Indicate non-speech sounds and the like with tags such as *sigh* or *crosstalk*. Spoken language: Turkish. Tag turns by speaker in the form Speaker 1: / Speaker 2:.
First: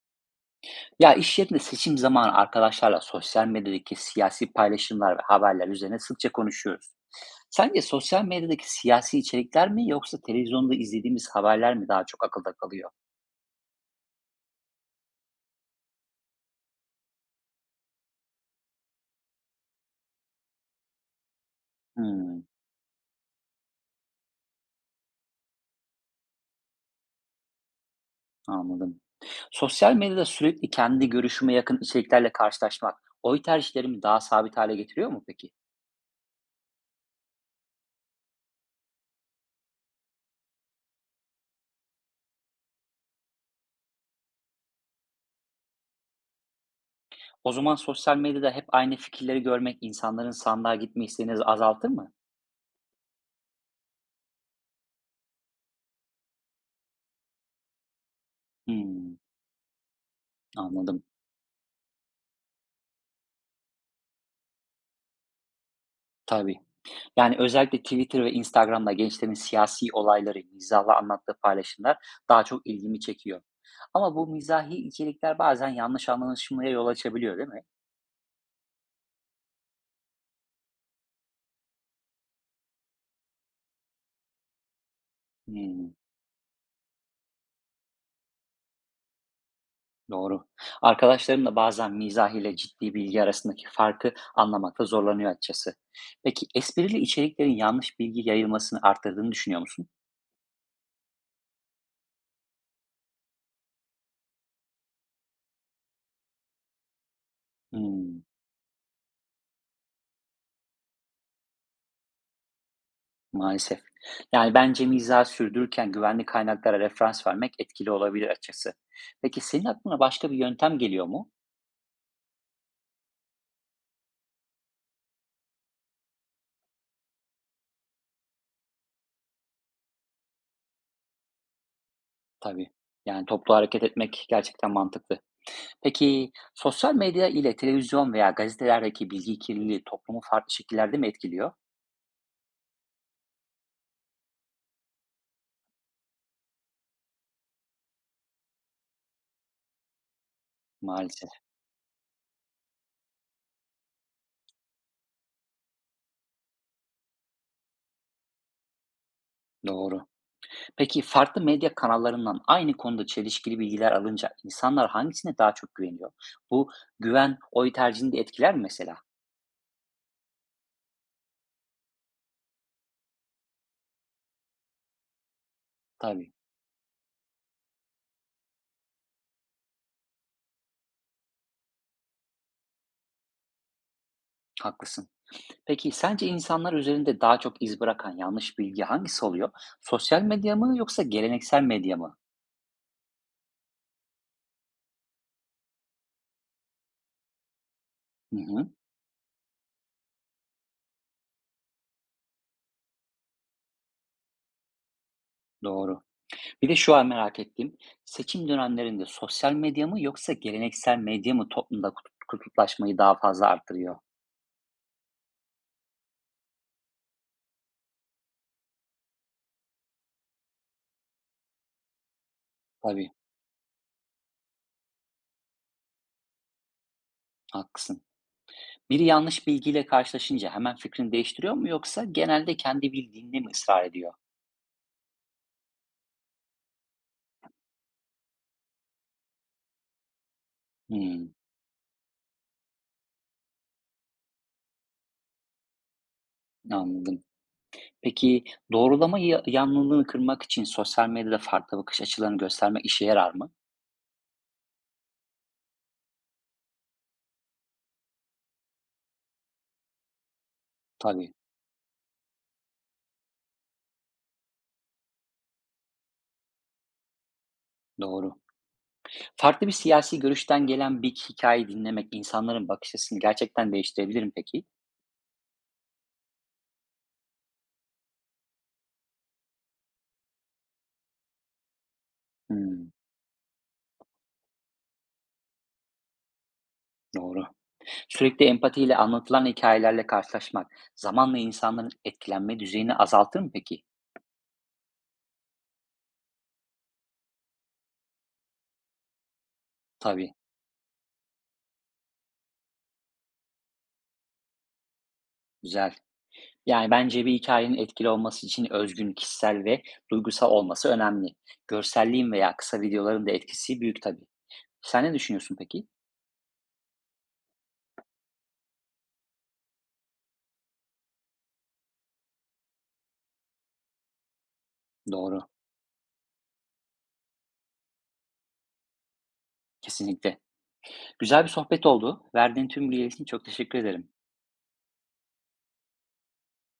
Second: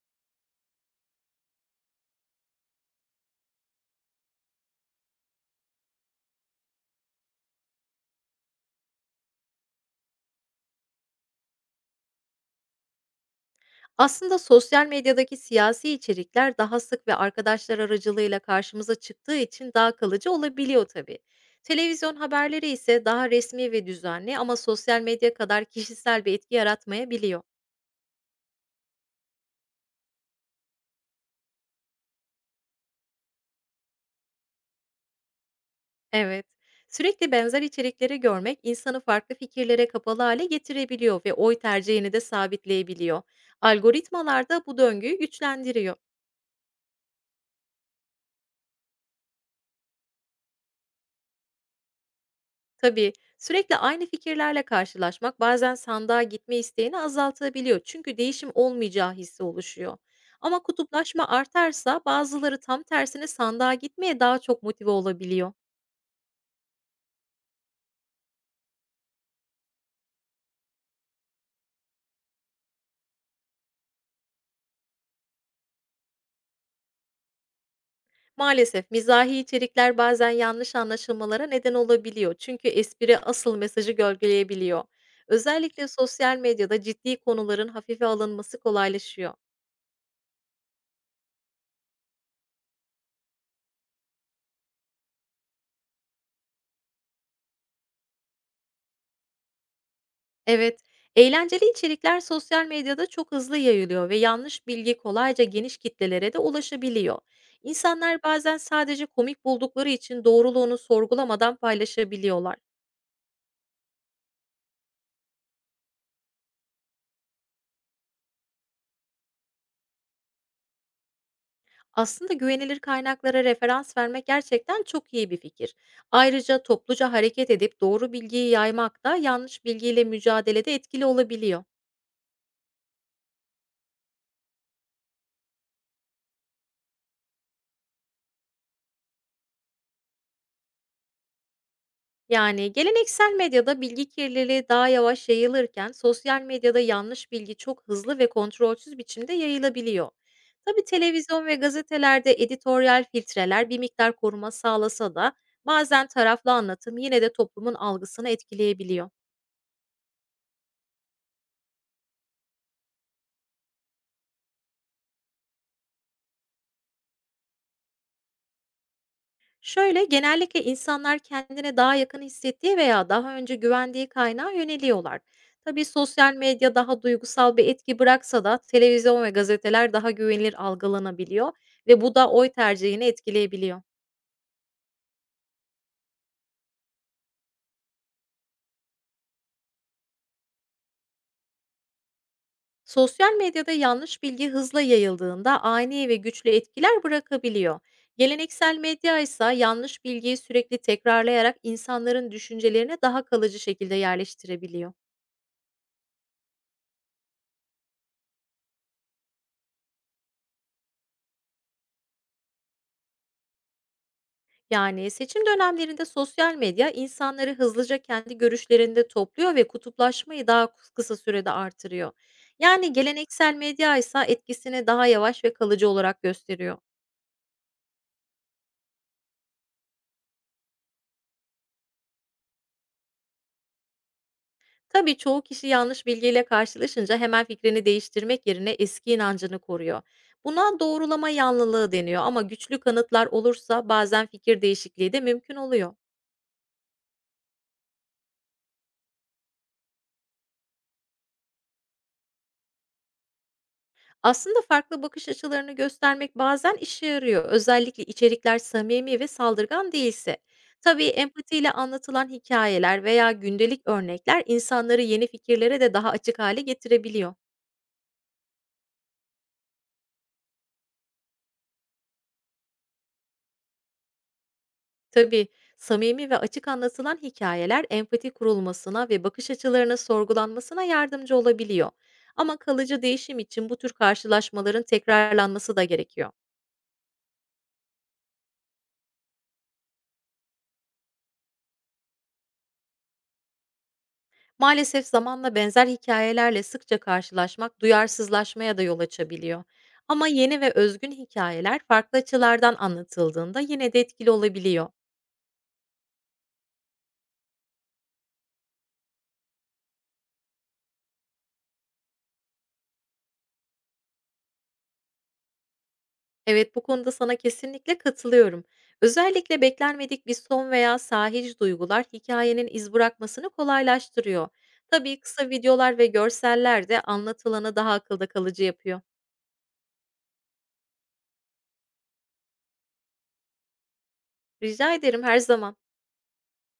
Speaker 1: Ya iş yerinde seçim zamanı arkadaşlarla sosyal medyadaki siyasi paylaşımlar ve haberler üzerine sıkça konuşuyoruz. Sence sosyal medyadaki siyasi içerikler mi yoksa televizyonda izlediğimiz haberler mi daha çok akılda kalıyor?
Speaker 2: Aslında sosyal medyadaki siyasi içerikler daha sık ve arkadaşlar aracılığıyla karşımıza çıktığı için daha kalıcı olabiliyor tabii. Televizyon
Speaker 1: Hmm,
Speaker 2: haberleri ise daha resmi ve düzenli, ama sosyal medya kadar *laughs* kişisel bir etki yaratmayabiliyor.
Speaker 1: Anladım. Sosyal medyada sürekli kendi görüşüme yakın içeriklerle karşılaşmak oy tercihlerimi daha sabit hale getiriyor mu peki?
Speaker 2: Evet. Sürekli benzer içerikleri görmek insanı farklı fikirlere kapalı hale getirebiliyor ve oy tercihini de sabitleyebiliyor. Algoritmalar da bu döngüyü güçlendiriyor.
Speaker 1: O zaman sosyal medyada hep aynı fikirleri görmek insanların sandığa gitme isteğini azaltır mı?
Speaker 2: Tabii, sürekli aynı fikirlerle karşılaşmak bazen sandığa gitme isteğini azaltabiliyor. Çünkü değişim olmayacağı
Speaker 1: Hmm,
Speaker 2: hissi oluşuyor. Ama
Speaker 1: Anladım.
Speaker 2: kutuplaşma artarsa bazıları tam tersine sandığa gitmeye daha çok motive olabiliyor.
Speaker 1: Tabii. Yani, özellikle Twitter ve Instagram'da gençlerin siyasi olayları mizahla anlattığı paylaşımlar daha çok ilgimi çekiyor. Ama bu mizahi içerikler bazen yanlış anlaşılmaya yol açabiliyor, değil mi?
Speaker 2: Maalesef, mizahi içerikler bazen yanlış anlaşılmalara neden olabiliyor. Çünkü espri asıl mesajı gölgeleyebiliyor. Özellikle
Speaker 1: Hmm,
Speaker 2: sosyal medyada ciddi konuların hafife alınması kolaylaşıyor.
Speaker 1: doğru. Arkadaşlarım da bazen mizah ile ciddi bilgi arasındaki farkı anlamakta zorlanıyor açıkçası. Peki esprili içeriklerin yanlış bilgi yayılmasını arttırdığını düşünüyor musun?
Speaker 2: Evet, eğlenceli içerikler sosyal medyada çok hızlı yayılıyor ve yanlış bilgi kolayca geniş kitlelere de ulaşabiliyor.
Speaker 1: Hmm.
Speaker 2: İnsanlar bazen sadece komik buldukları için doğruluğunu sorgulamadan paylaşabiliyorlar.
Speaker 1: Maalesef. Yani bence mizahı sürdürürken güvenli kaynaklara referans vermek etkili olabilir açıkçası. Peki senin aklına başka bir yöntem geliyor mu?
Speaker 2: Aslında güvenilir kaynaklara referans vermek gerçekten çok iyi bir fikir. Ayrıca topluca hareket edip doğru bilgiyi yaymak da yanlış bilgiyle mücadelede etkili olabiliyor.
Speaker 1: Tabii. Yani toplu hareket etmek gerçekten mantıklı. Peki sosyal medya ile televizyon veya gazetelerdeki bilgi kirliliği toplumu farklı şekillerde mi etkiliyor?
Speaker 2: Yani geleneksel medyada bilgi kirliliği daha yavaş yayılırken, sosyal medyada yanlış bilgi çok hızlı ve kontrolsüz biçimde yayılabiliyor. Tabii,
Speaker 1: Maalesef.
Speaker 2: televizyon ve gazetelerde editoryal filtreler bir miktar koruma sağlasa da bazen taraflı anlatım yine de toplumun algısını etkileyebiliyor.
Speaker 1: Doğru. Peki farklı medya kanallarından aynı konuda çelişkili bilgiler alınca insanlar hangisine daha çok güveniyor? Bu güven oy tercihini de etkiler mi mesela?
Speaker 2: Şöyle, genellikle insanlar kendine daha yakın hissettiği veya daha önce güvendiği kaynağa yöneliyorlar. Tabii, sosyal
Speaker 1: Tabii.
Speaker 2: medya daha duygusal bir etki bıraksa da televizyon ve gazeteler daha güvenilir algılanabiliyor ve bu da oy tercihini etkileyebiliyor.
Speaker 1: Haklısın. Peki sence insanlar üzerinde daha çok iz bırakan yanlış bilgi hangisi oluyor? Sosyal medya mı yoksa geleneksel medya mı?
Speaker 2: Sosyal medyada yanlış bilgi hızla yayıldığında ani ve güçlü etkiler bırakabiliyor.
Speaker 1: Hı hı,
Speaker 2: Geleneksel medya ise yanlış bilgiyi sürekli tekrarlayarak insanların düşüncelerine daha kalıcı şekilde yerleştirebiliyor.
Speaker 1: doğru. Bir de şu an merak ettiğim, seçim dönemlerinde sosyal medya mı yoksa geleneksel medya mı toplumda kutuplaşmayı daha fazla arttırıyor?
Speaker 2: Yani, seçim dönemlerinde sosyal medya insanları hızlıca kendi görüşlerinde topluyor ve kutuplaşmayı daha kısa sürede artırıyor. Yani
Speaker 1: Tabii,
Speaker 2: geleneksel medya ise etkisini daha yavaş ve kalıcı olarak gösteriyor.
Speaker 1: haklısın. Biri yanlış bilgiyle karşılaşınca hemen fikrini değiştiriyor mu yoksa genelde kendi bildiğinde mi ısrar ediyor?
Speaker 2: Tabii, çoğu kişi yanlış bilgiyle karşılaşınca hemen fikrini değiştirmek yerine eski inancını koruyor. Buna
Speaker 1: Hmm,
Speaker 2: doğrulama yanlılığı deniyor, ama güçlü kanıtlar olursa bazen fikir değişikliği de mümkün oluyor.
Speaker 1: Anladım. Peki doğrulama yanlılığını kırmak için sosyal medyada farklı bakış açılarını göstermek işe yarar mı?
Speaker 2: Aslında farklı bakış açılarını göstermek bazen işe yarıyor. Özellikle içerikler samimi ve saldırgan değilse. Tabii
Speaker 1: Tabii,
Speaker 2: empatiyle anlatılan hikayeler veya gündelik örnekler insanları yeni fikirlere de daha açık hale getirebiliyor.
Speaker 1: doğru. Farklı bir siyasi görüşten gelen bir hikaye dinlemek insanların bakış açısını gerçekten değiştirebilir mi peki?
Speaker 2: Tabii, samimi ve açık anlatılan hikayeler empati kurulmasına ve bakış açılarına sorgulanmasına yardımcı olabiliyor. Ama
Speaker 1: Hımm,
Speaker 2: kalıcı değişim için bu tür karşılaşmaların tekrarlanması da gerekiyor.
Speaker 1: doğru. Sürekli empatiyle anlatılan hikayelerle karşılaşmak zamanla insanların etkilenme düzeyini azaltır mı peki?
Speaker 2: Maalesef, zamanla benzer hikayelerle sıkça karşılaşmak duyarsızlaşmaya da yol açabiliyor. Ama
Speaker 1: Tabii,
Speaker 2: yeni ve özgün hikayeler farklı açılardan anlatıldığında yine de etkili olabiliyor.
Speaker 1: güzel. Yani bence bir hikayenin etkili olması için özgün, kişisel ve duygusal olması önemli. Görselliğin veya kısa videoların da etkisi büyük tabii. Sen ne düşünüyorsun peki?
Speaker 2: Evet, bu konuda sana kesinlikle katılıyorum. Özellikle beklenmedik bir son veya sahici duygular hikayenin iz bırakmasını kolaylaştırıyor. Tabii,
Speaker 1: Doğru,
Speaker 2: kısa videolar ve görseller de anlatılanı daha akılda kalıcı yapıyor.
Speaker 1: kesinlikle. Güzel bir sohbet oldu. Verdiğin tüm bilgiler için çok teşekkür ederim.
Speaker 2: Rica ederim, her zaman.